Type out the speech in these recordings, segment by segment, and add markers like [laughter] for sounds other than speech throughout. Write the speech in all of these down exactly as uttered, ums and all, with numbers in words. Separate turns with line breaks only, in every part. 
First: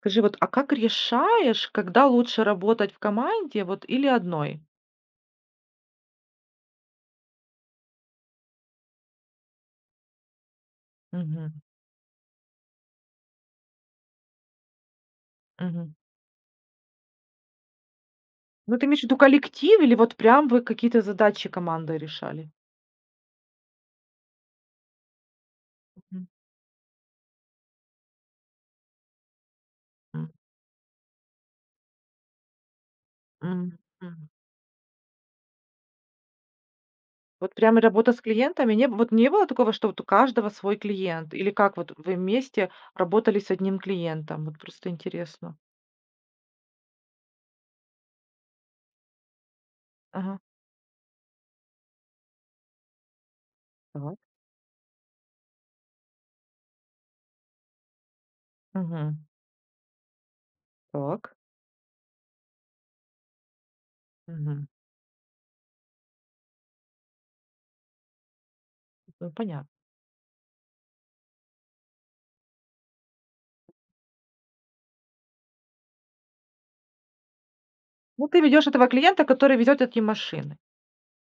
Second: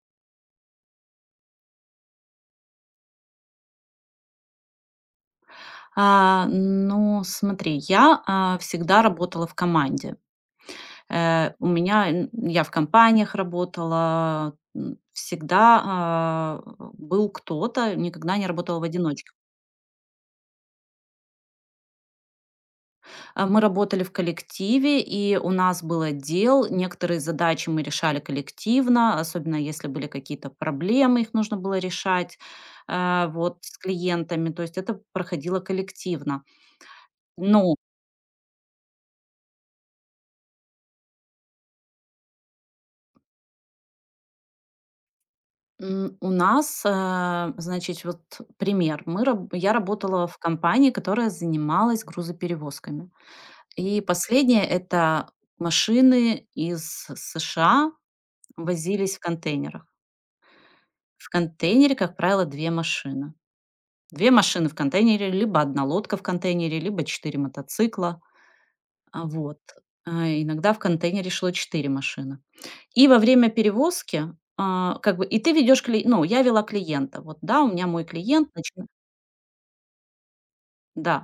Скажи, вот, а как решаешь, когда лучше работать в команде, вот, или одной?
А, ну, смотри, я, а, всегда работала в команде. Э,
Мгм,
у меня н я в компаниях работала, м, всегда,
мгм.
а, был кто-то, никогда не
Ну,
работала в
ты имеешь в виду
одиночку.
коллектив или вот прям вы какие-то задачи командой решали?
А, мы работали в коллективе, и у нас был
Мгм.
отдел, некоторые задачи мы решали коллективно, особенно если были
М,
какие-то проблемы, их нужно было решать, а, вот,
м,
с
м.
клиентами, то есть это проходило коллективно.
Вот
Но.
прям работа с клиентами, не б вот не было такого, что вот у каждого свой клиент? Или как вот вы вместе работали с одним клиентом? Вот просто интересно.
М, у нас, э, значит, вот пример. Мы раб я работала в
Ага.
компании, которая занималась грузоперевозками. И
Так.
последнее- это машины из США возились в
Мгм.
контейнерах. В
Так.
контейнере, как правило, две машины. Две
Мгм.
машины в контейнере, либо одна лодка в контейнере, либо четыре мотоцикла. А,
Ну,
вот.
понятно.
А, Иногда в контейнере шло четыре машины. И во время перевозки, а, как бы, и ты ведешь кли ну, я вела клиента. Вот, да, у меня мой
Ну, ты
клиент.
ведешь этого клиента, который везёт эти машины.
Да.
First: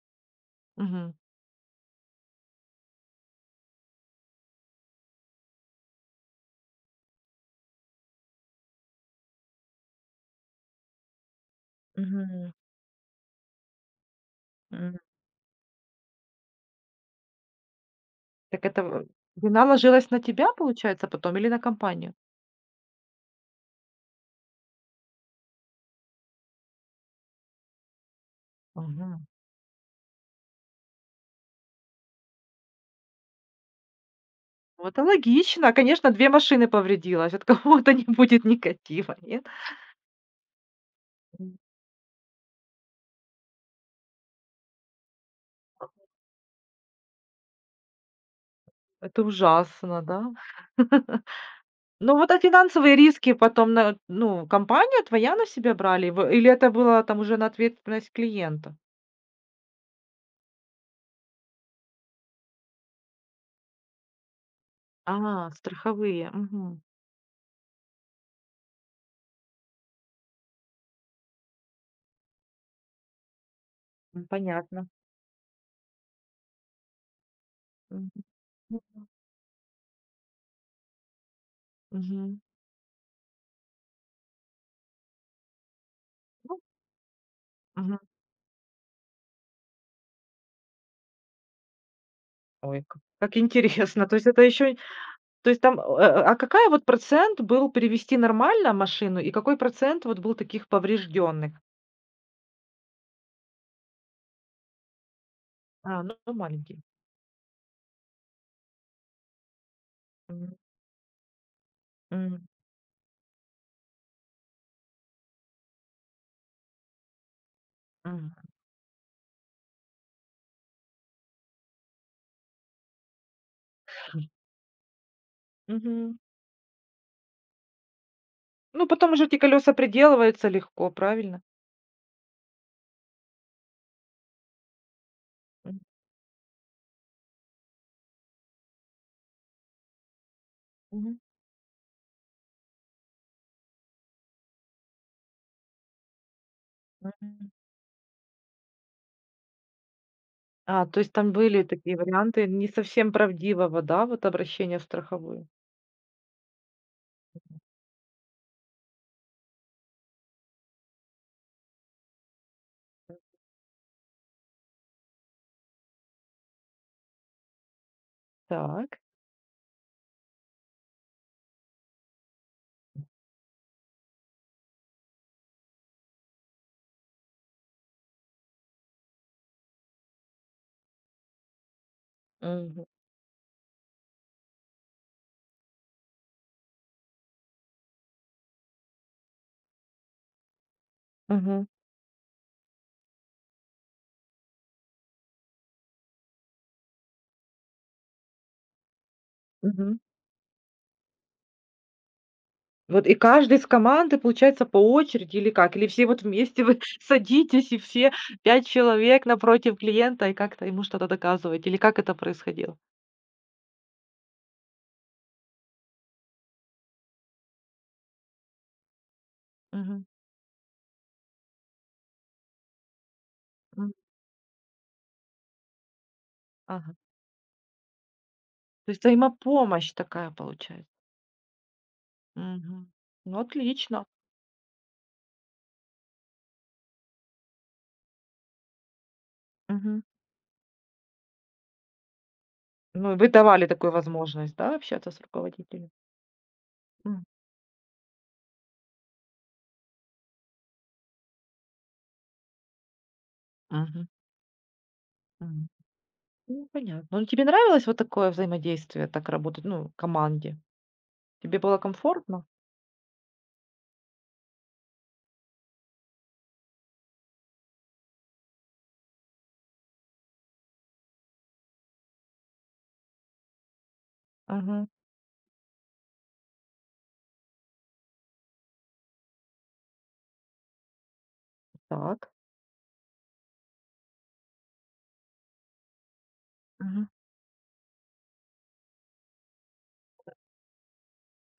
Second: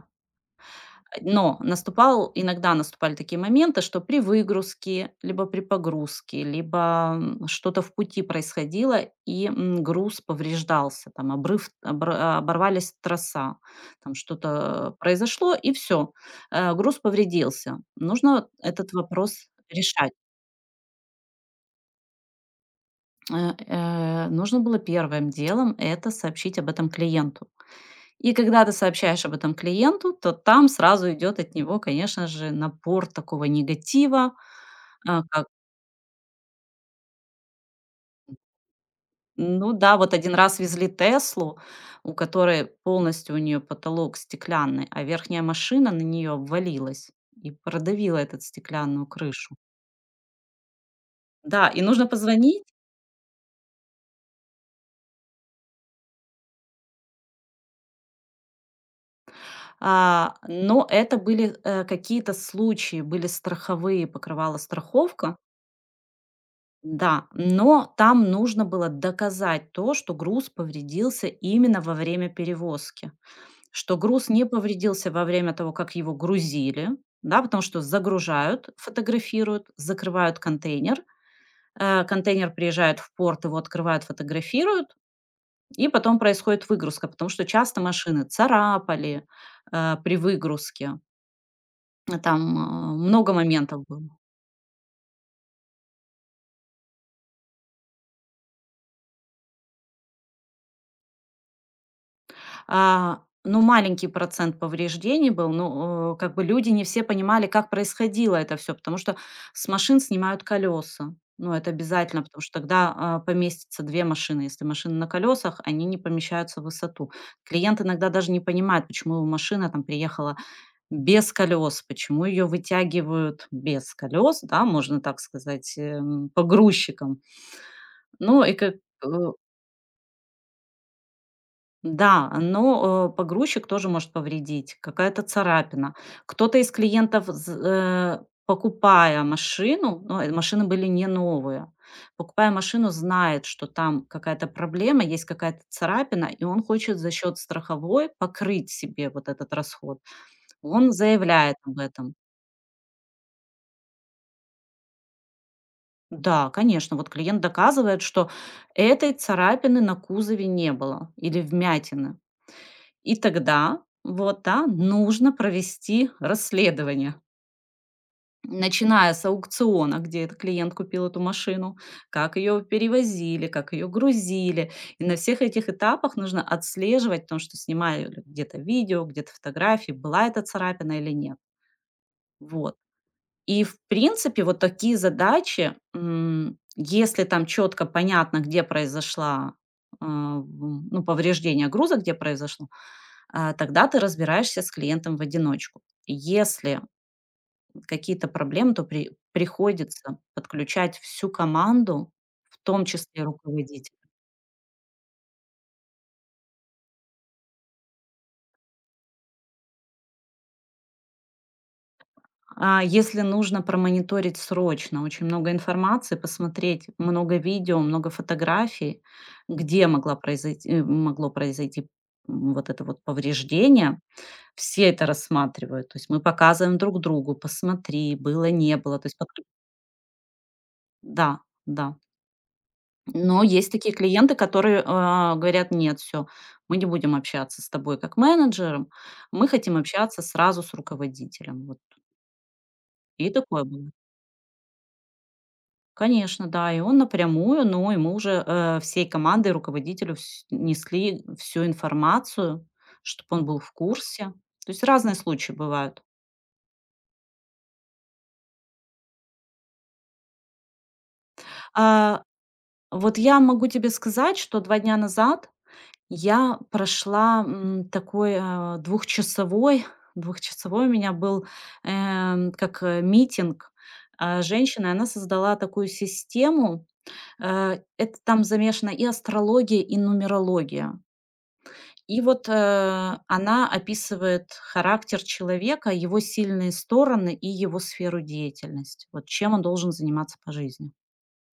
Мгм.
э, Но наступал иногда наступали такие моменты, что при выгрузке, либо при погрузке, либо, м, что-то в пути происходило, и, м, груз повреждался, там обрыв обр а,
Мгм.
оборвались троса, там что-то
М.
произошло, и все, груз повредился. Нужно
Так, это
этот
в
вопрос
вина ложилась
решать.
на тебя, получается, потом или на компанию?
Э, э, нужно было первым делом это сообщить об этом клиенту. И когда ты
Мгм.
сообщаешь об этом клиенту, то там сразу идет от него, конечно же, напор такого негатива.
Ну, это
А, как
логично. А, конечно, две машины повредилось. От кого-то не будет негатива, нет?
Ну да, вот один раз везли "Теслу",
М,
у которой полностью у нее потолок стеклянный, а верхняя машина на нее обвалилась и продавила этот стеклянную
это
крышу.
ужасно, да? [laughs]
Да, и нужно
Ну, вот, а
позвонить.
финансовые риски потом на ну, компания твоя на себя брали, в или это было там уже на ответственность клиента?
А, но это были, э, какие-то случаи, были страховые, покрывала страховка.
А, страховые, мгм.
Да, но там нужно было доказать то, что груз повредился именно во время перевозки, что
М,
груз не
понятно.
повредился во время того, как его грузили, да, потому что
Мгм.
загружают, фотографируют, закрывают контейнер, э,
Мгм.
контейнер приезжает в порт, его открывают, фотографируют, и потом
Ну,
происходит выгрузка, потому что часто
мгм.
машины царапали э, при выгрузке. Э, там
Ой,
э,
как
много
как
моментов
интересно.
было.
То есть это еще. То есть там, э, э, а какая вот процент был перевести нормально машину и какой процент вот был таких поврежденных?
А, ну, маленький процент повреждений был,
А,
но, э,
ну
как
ну,
бы люди
маленький.
не все понимали, как происходило это все, потому что с машин снимают
Мгм.
колеса. Ну, это обязательно, потому
М.
что тогда, а, поместится две машины. Если машины на колесах, они не помещаются в высоту. Клиент иногда даже
Мгм.
не понимает, почему его машина там приехала без колес, почему ее вытягивают без колес, да, можно так сказать,
Мгм.
эм, погрузчиком. Ну и как.
Ну, потом уже
э
эти колеса приделываются легко, правильно?
Да, но, э, погрузчик тоже может повредить, какая-то
М.
царапина. Кто-то из клиентов, з э, покупая машину, но, э, машины были не
Мгм.
новые, покупая машину, знает, что там какая-то проблема, есть какая-то царапина, и он хочет за счет
Мгм.
страховой покрыть себе вот этот расход.
А,
Он
то есть там
заявляет
были
об
такие
этом.
варианты не совсем правдивого, да, вот обращения в страховую.
Да, конечно, вот клиент доказывает, что этой царапины на кузове не было или вмятины. И тогда, вот, да, нужно провести расследование,
Так.
начиная с аукциона, где этот клиент купил эту машину, как ее перевозили, как ее грузили. И на всех этих этапах нужно отслеживать, потому что снимали где-то видео, где-то фотографии, была эта царапина или нет. Вот.
Мгм.
И, в принципе, вот такие задачи, м, если там четко понятно, где произошла а, м, ну,
Мгм.
повреждение груза, где произошло, а, тогда ты разбираешься с клиентом в одиночку. Если какие-то проблемы, то при-
Мгм.
приходится подключать всю команду, в том
Вот и
числе
каждый из
руководителя.
команды, получается, по очереди или как? Или все вот вместе вы [laughs] садитесь, и все пять человек напротив клиента, и как-то ему что-то доказываете? Или как это происходило?
А если нужно промониторить срочно, очень много информации, посмотреть много видео, много фотографий, где
Мгм.
могла произойти, э, могло произойти м, вот это вот
М.
повреждение, все это рассматривают. То есть мы показываем
Ага.
друг другу, посмотри, было, не
То
было.
есть
То есть, подк-
взаимопомощь такая получается.
да, да.
Мгм. Ну,
Но есть такие
отлично.
клиенты, которые, а, говорят: "Нет, все, мы не будем общаться с тобой как менеджером, мы хотим
Мгм.
общаться сразу с руководителем". Вот.
Ну, и вы
И такое
давали
было.
такую возможность, да, общаться с руководителем?
Конечно, да, и он
М.
напрямую, но и мы уже, э, всей командой руководителю вс несли всю информацию, чтобы он был в
Мгм.
курсе. То есть разные случаи
Мгм.
бывают.
Ну, понятно. Ну, тебе нравилось вот такое взаимодействие, так работать, ну, в команде? Тебе было
А,
комфортно?
вот я могу тебе сказать, что два дня назад я прошла, м, такой, а, двухчасовой двухчасовой у меня был, эм, как, э, митинг, а, женщины.
Мгм.
Она создала такую систему, э, это там замешана и астрология, и нумерология. И
Так.
вот, э, она описывает характер человека, его сильные стороны и его сферу деятельности. Вот чем он должен заниматься по жизни.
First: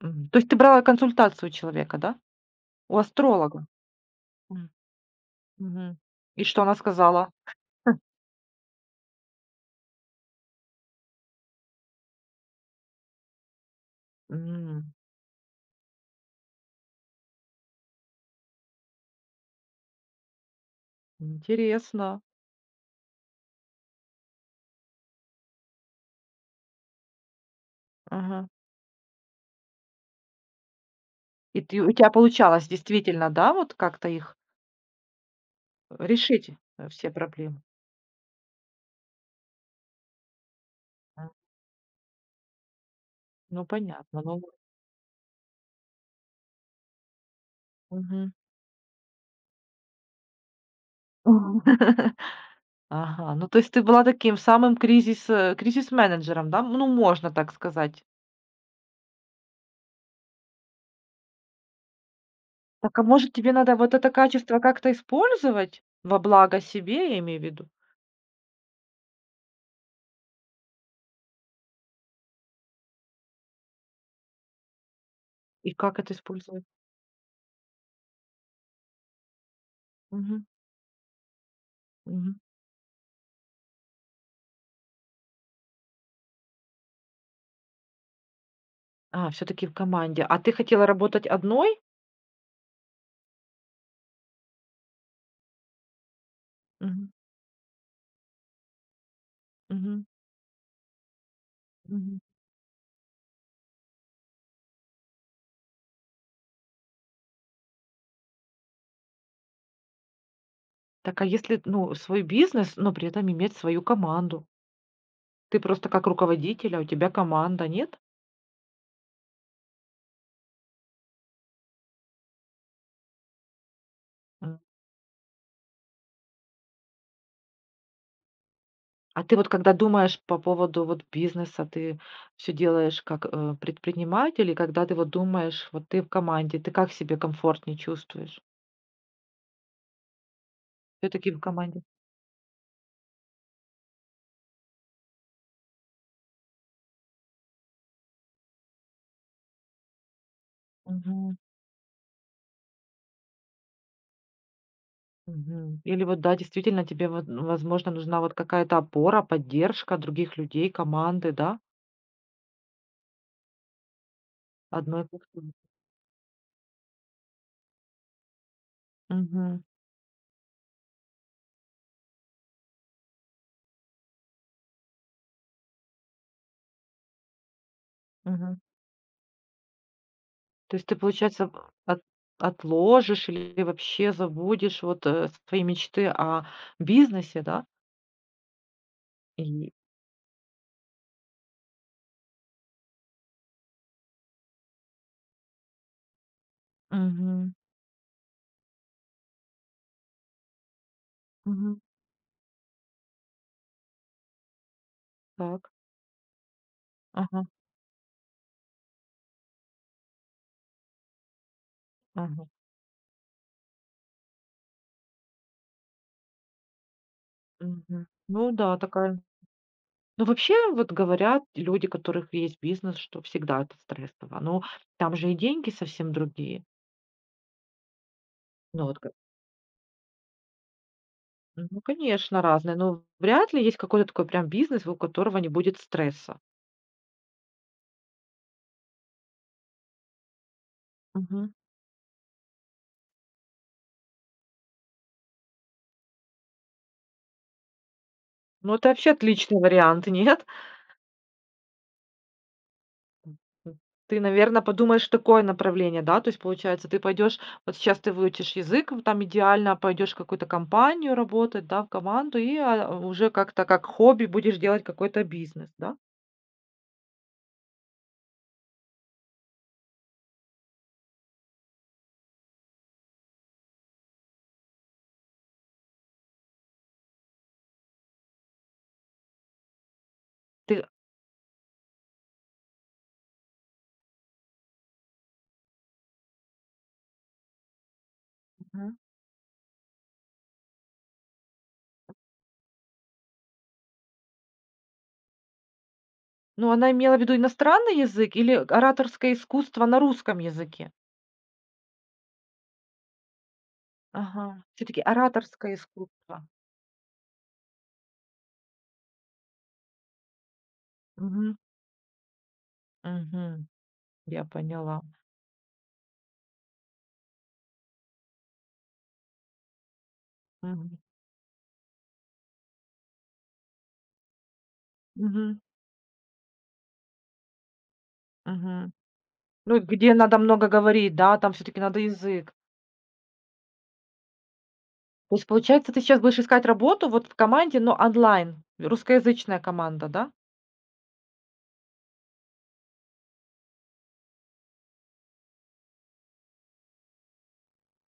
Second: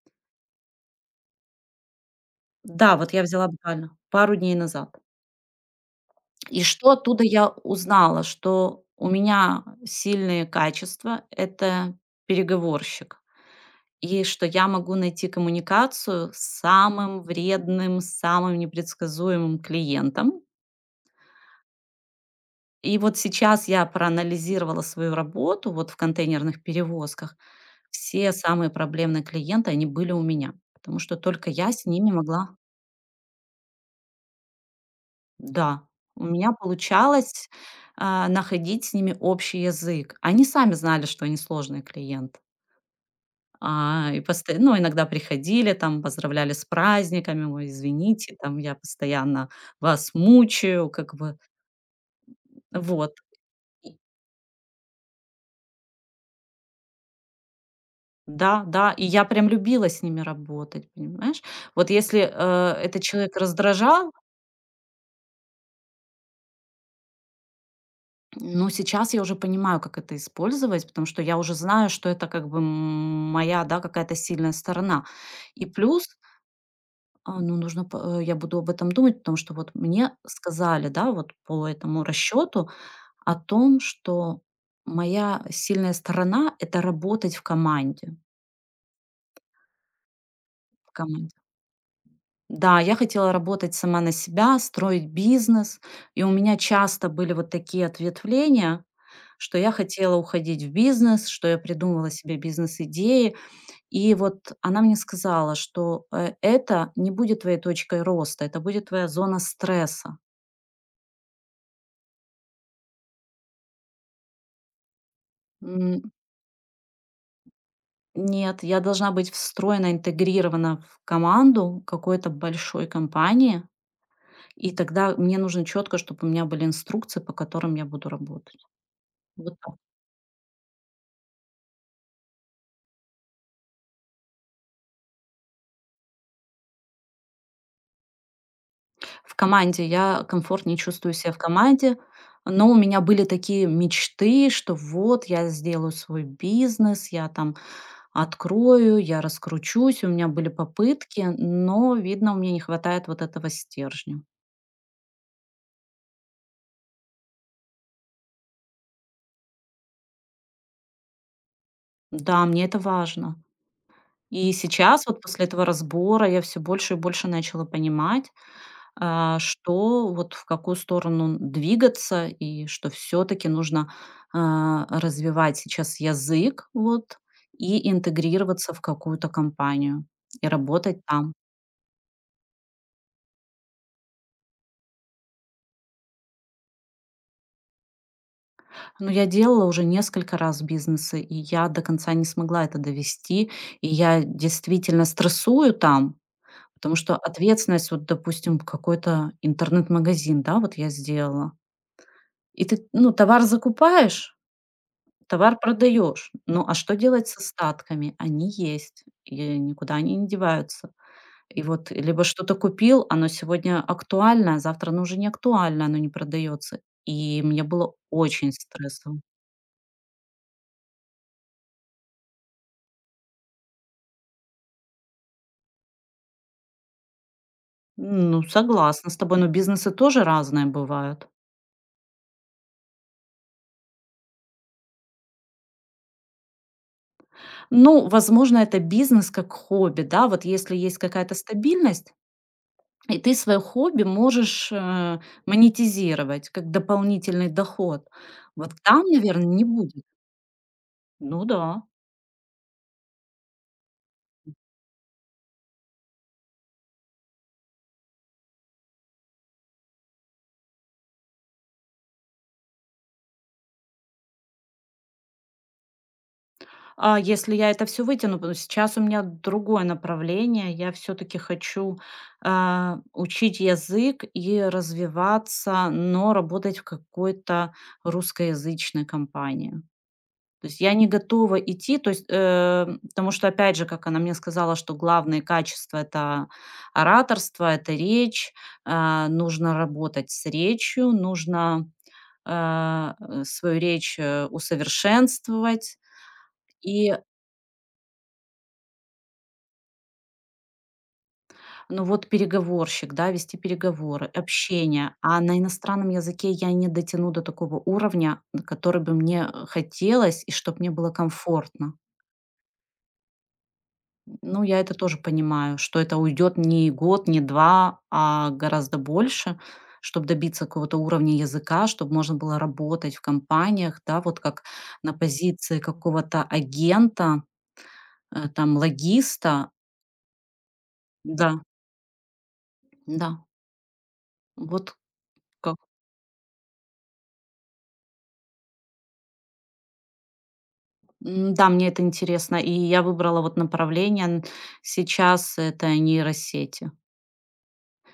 Мгм. То есть ты брала консультацию у человека, да?
Да,
У
вот я взяла
астролога?
буквально пару дней
М,
назад.
мгм. И что
И
она
что оттуда
сказала?
я узнала? Что у меня сильные качества- это переговорщик. И что я
М,
могу найти коммуникацию с самым вредным, самым непредсказуемым клиентом.
интересно.
И вот сейчас я проанализировала свою работу вот в контейнерных перевозках. Все
Ага.
самые проблемные клиенты, они были у меня, потому что только
И
я
ты
с
у
ними
тебя
могла.
получалось действительно, да, вот как-то их
Да, у меня
решить, э, все
получалось,
проблемы?
а, находить с ними общий язык. Они сами знали, что
М,
они сложный клиент.
ну,
А, и
понятно, ну,
посто ну, иногда приходили, там, поздравляли с праздниками, ой,
мгм.
извините, там, я постоянно вас мучаю, как бы,
[laughs]
вот.
Ага, ну, то есть ты
И
была таким самым кризис э, кризис-менеджером, да? Ну, можно так сказать.
да, да, и я прям любила с ними работать, понимаешь? Вот если, э,
Так,
этот
а может,
человек
тебе надо вот
раздражал.
это качество как-то использовать во благо себе, я имею в виду?
Ну, сейчас я уже понимаю, как это использовать, потому что я уже знаю, что это как бы м, моя, да, какая-то сильная сторона. И
И как
плюс,
это использовать?
а, ну, нужно, по- э, я буду об этом думать, потому что вот мне
Мгм,
сказали, да, вот по этому
мгм.
расчету о том, что моя сильная сторона– это работать в команде.
А, все таки в команде. А ты хотела
В
работать
команде.
одной?
Да, я хотела работать сама на себя, строить бизнес, и у меня
Мгм,
часто были вот такие ответвления, что я
мгм,
хотела уходить в бизнес, что я придумывала
мгм.
себе бизнес-идеи. И вот она мне сказала, что э, это не будет твоей точкой роста, это будет твоя зона стресса.
Так, а если, ну, свой бизнес, но при этом иметь свою команду? Ты просто как
М,
руководитель, а у тебя команда, нет?
Нет, я должна быть встроена, интегрирована в команду какой-то большой компании,
М.
и тогда мне нужно четко, чтобы у меня были инструкции, по которым я буду работать.
А ты вот
Вот.
когда думаешь по поводу вот бизнеса, ты все делаешь как, э, предприниматель, и когда ты вот думаешь, вот ты в команде, ты как себе комфортнее чувствуешь?
В команде я комфортнее
Все
чувствую себя
таки
в
в команде?
команде, но у меня были такие мечты, что вот я сделаю свой бизнес, я там открою, я раскручусь. У меня были попытки,
Мгм,
но, видно, мне не хватает вот этого стержня.
мгм. Или вот, да, действительно тебе вот, ну, возможно, нужна вот какая-то опора, поддержка других людей, команды, да?
Да, мне это важно. И сейчас,
Одной
вот после
кухни.
этого разбора, я все больше и больше начала понимать, а,
Мгм,
что вот в какую сторону двигаться и что все-таки нужно а, развивать сейчас язык вот и
мгм.
интегрироваться в какую-то компанию и
То есть ты,
работать там.
получается, в от отложишь или вообще забудешь вот, э, свои мечты о бизнесе, да?
Но я делала
И
уже несколько раз бизнесы, и я до конца не смогла это довести, и я действительно стрессую там, потому что
мгм,
ответственность, вот, допустим, какой-то интернет-магазин, да, вот я сделала,
мгм.
и ты, ну, товар закупаешь, товар
Так.
продаешь, ну, а что делать с
Ага,
остатками? Они есть, и никуда они не деваются. И вот либо
ага.
что-то купил, оно сегодня актуально, а завтра оно уже не актуально, оно не продается. И мне было
Мгм. Ну
очень
да, такая.
стрессово.
Ну, вообще, вот говорят люди, у которых есть бизнес, что всегда это стрессово. Но там же и деньги совсем другие.
Ну,
Ну вот
согласна
как.
с тобой, но бизнесы тоже разные бывают.
Ну, конечно, разные, но вряд ли есть какой-то такой прям бизнес, у которого не будет стресса.
Ну, возможно, это бизнес как хобби, да, вот если есть какая-то
Мгм.
стабильность, и ты свое хобби можешь э, монетизировать как дополнительный доход. Вот
Ну, это
там,
вообще
наверное,
отличный
не будет.
вариант, нет?
Ну да.
М, ты, наверное, подумаешь такое направление, да? То есть, получается, ты пойдешь вот сейчас ты выучишь язык, в там идеально пойдешь в какую-то компанию работать, да, в команду и, а, уже как-то как хобби будешь делать какой-то бизнес, да?
А если я это все вытяну, потому что сейчас у меня другое направление. Я все таки хочу, а, учить язык и развиваться, но работать в какой-то русскоязычной компании. То есть
Ты
я не готова идти, то есть, э, потому что, опять же, как она мне сказала, что главное качество это ораторство, это речь,
Мгм.
а, нужно работать с речью, нужно, а, э, свою речь, э, усовершенствовать.
Ну, она
И
имела в виду иностранный язык или ораторское искусство на русском языке?
Ну вот переговорщик, да, вести переговоры,
Ага, всё-таки
общение. А на
ораторское
иностранном
искусство.
языке я не дотяну до такого уровня, на который бы мне э, хотелось и чтобы мне было
Мгм,
комфортно.
мгм. Я
Ну, я это
поняла.
тоже понимаю, что это уйдет не год, не два, а гораздо больше, чтобы добиться какого-то
Мгм,
уровня языка, чтобы можно было работать в компаниях, да, вот как на
мгм,
позиции какого-то агента, э, там,
мгм.
логиста,
Ну, и где надо много говорить, да, там
да,
все таки надо язык.
да, вот.
То есть, получается, ты сейчас будешь искать работу вот в команде, но онлайн, русскоязычная команда, да?
М, да, мне это интересно, и я выбрала вот направление. Н Сейчас это нейросети.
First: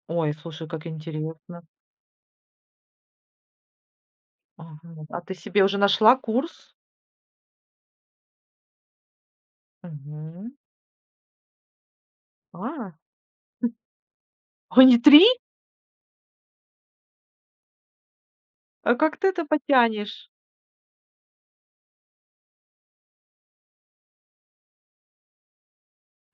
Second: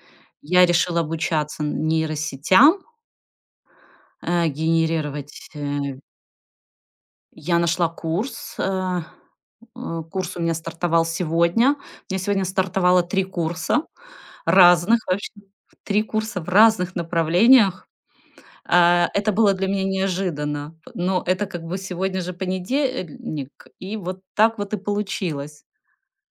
Ой,
Я
слушай, как
решила обучаться
интересно.
н нейросетям, э,
Ага. Вот. А ты
генерировать,
себе уже
э.
нашла курс?
Я нашла курс, э, э, курс у меня
Мгм.
стартовал сегодня. У меня сегодня
А,
стартовало три курса
о, не
разных
три?
вообще, три курса в разных направлениях.
А
Э,
как ты
это
это
было для меня
потянешь
неожиданно, но это как бы сегодня же понедельник, и вот так вот и получилось.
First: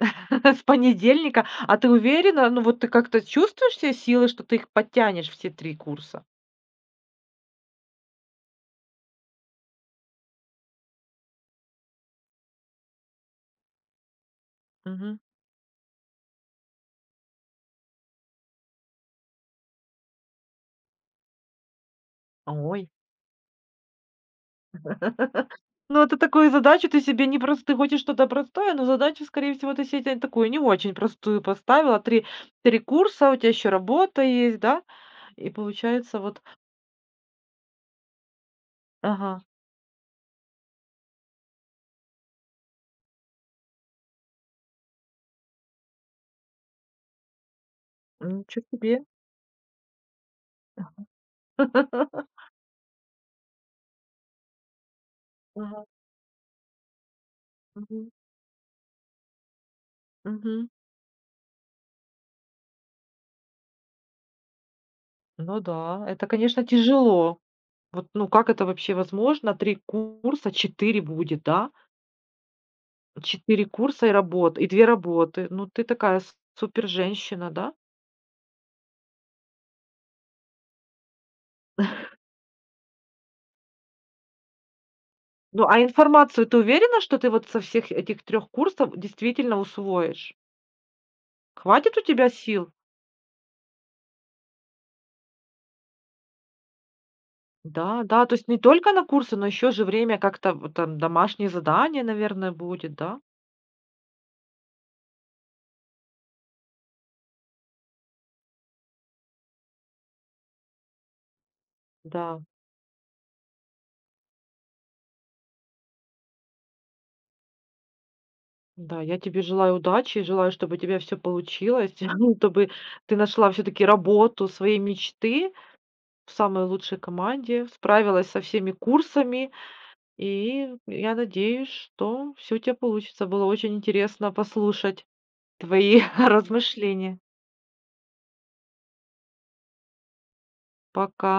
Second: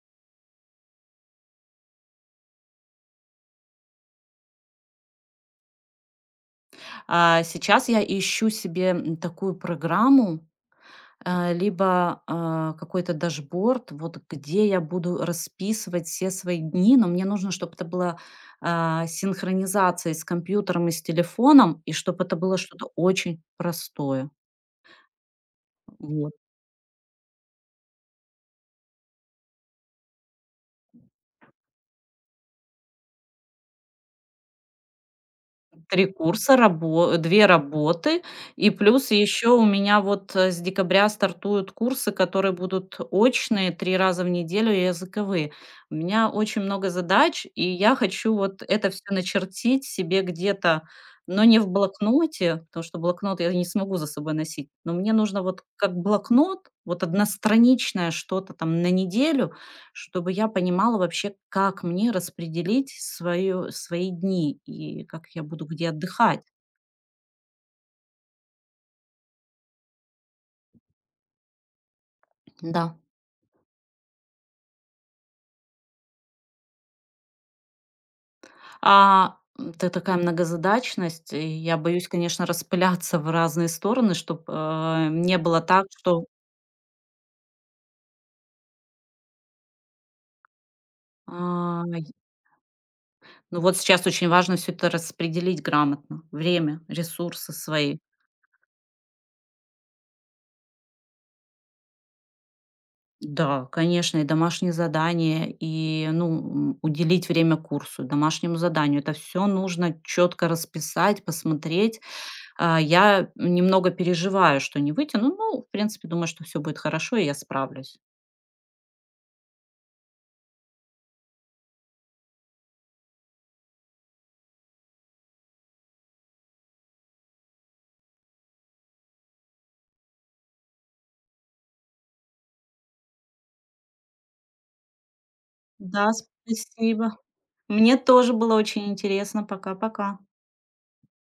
[laughs] с понедельника? А ты уверена? Ну, вот ты как-то чувствуешь все силы, что ты их подтянешь, все три курса?
А сейчас я ищу себе, м, такую программу, э, либо, а, какой-то дашборд, вот где я буду
Мгм.
расписывать все свои дни, но мне нужно, чтобы это было, а, синхронизацией с компьютером и с телефоном, и чтобы это было
Ой.
что-то очень простое.
[laughs] Ну, это
Вот.
такую задачу ты себе не просто, ты хочешь что-то простое, но задачу, скорее всего, ты себе тя- такую не очень простую поставила. три три курса, у тебя еще работа есть, да? И
Три
получается вот.
курса, рабо две работы, и плюс
Ага,
еще у меня вот, э, с декабря стартуют курсы, которые будут очные три раза в неделю и языковые. У меня очень много задач, и я хочу
ничё
вот это
себе.
все начертить себе где-то, но не в
[laughs]
блокноте, потому что блокнот я не смогу за собой носить, но мне нужно вот
Ага,
как блокнот, вот
мгм,
одностраничное что-то там на неделю, чтобы я
мгм.
понимала вообще, как мне распределить свою свои дни и как я
Ну
буду где
да, это,
отдыхать.
конечно, тяжело. Вот, ну, как это вообще возможно? Три курса, четыре будет, да?
Да.
Четыре курса и работа и две работы. Ну, ты такая супер женщина, да?
А, это такая многозадачность. И я боюсь, конечно, распыляться в разные стороны, чтобы не было
Ну, а
так, что,
информацию ты уверена, что ты вот со всех этих трех курсов действительно усвоишь?
а,
Хватит у
й
тебя сил?
ну, вот сейчас очень важно все это распределить грамотно. Время, ресурсы свои.
Да, да, то есть не только на курсы, но еще же время как-то вот там домашние задания, наверное, будет, да?
Да, конечно, и домашние задания, и, ну, м, уделить время курсу, домашнему заданию. Это все нужно четко расписать, посмотреть.
Да,
А, я немного переживаю, что не вытяну. Ну, в принципе, думаю, что все будет хорошо, и я справлюсь.
да, я тебе желаю удачи, желаю, чтобы у тебя все получилось, [laughs] ну, чтобы ты нашла все таки работу своей мечты в самой лучшей команде, справилась со всеми курсами. И я надеюсь, что все у тебя получится. Было очень интересно послушать твои
Да,
[laughs]
спасибо.
размышления.
Мне тоже было очень интересно. Пока-пока.
Пока.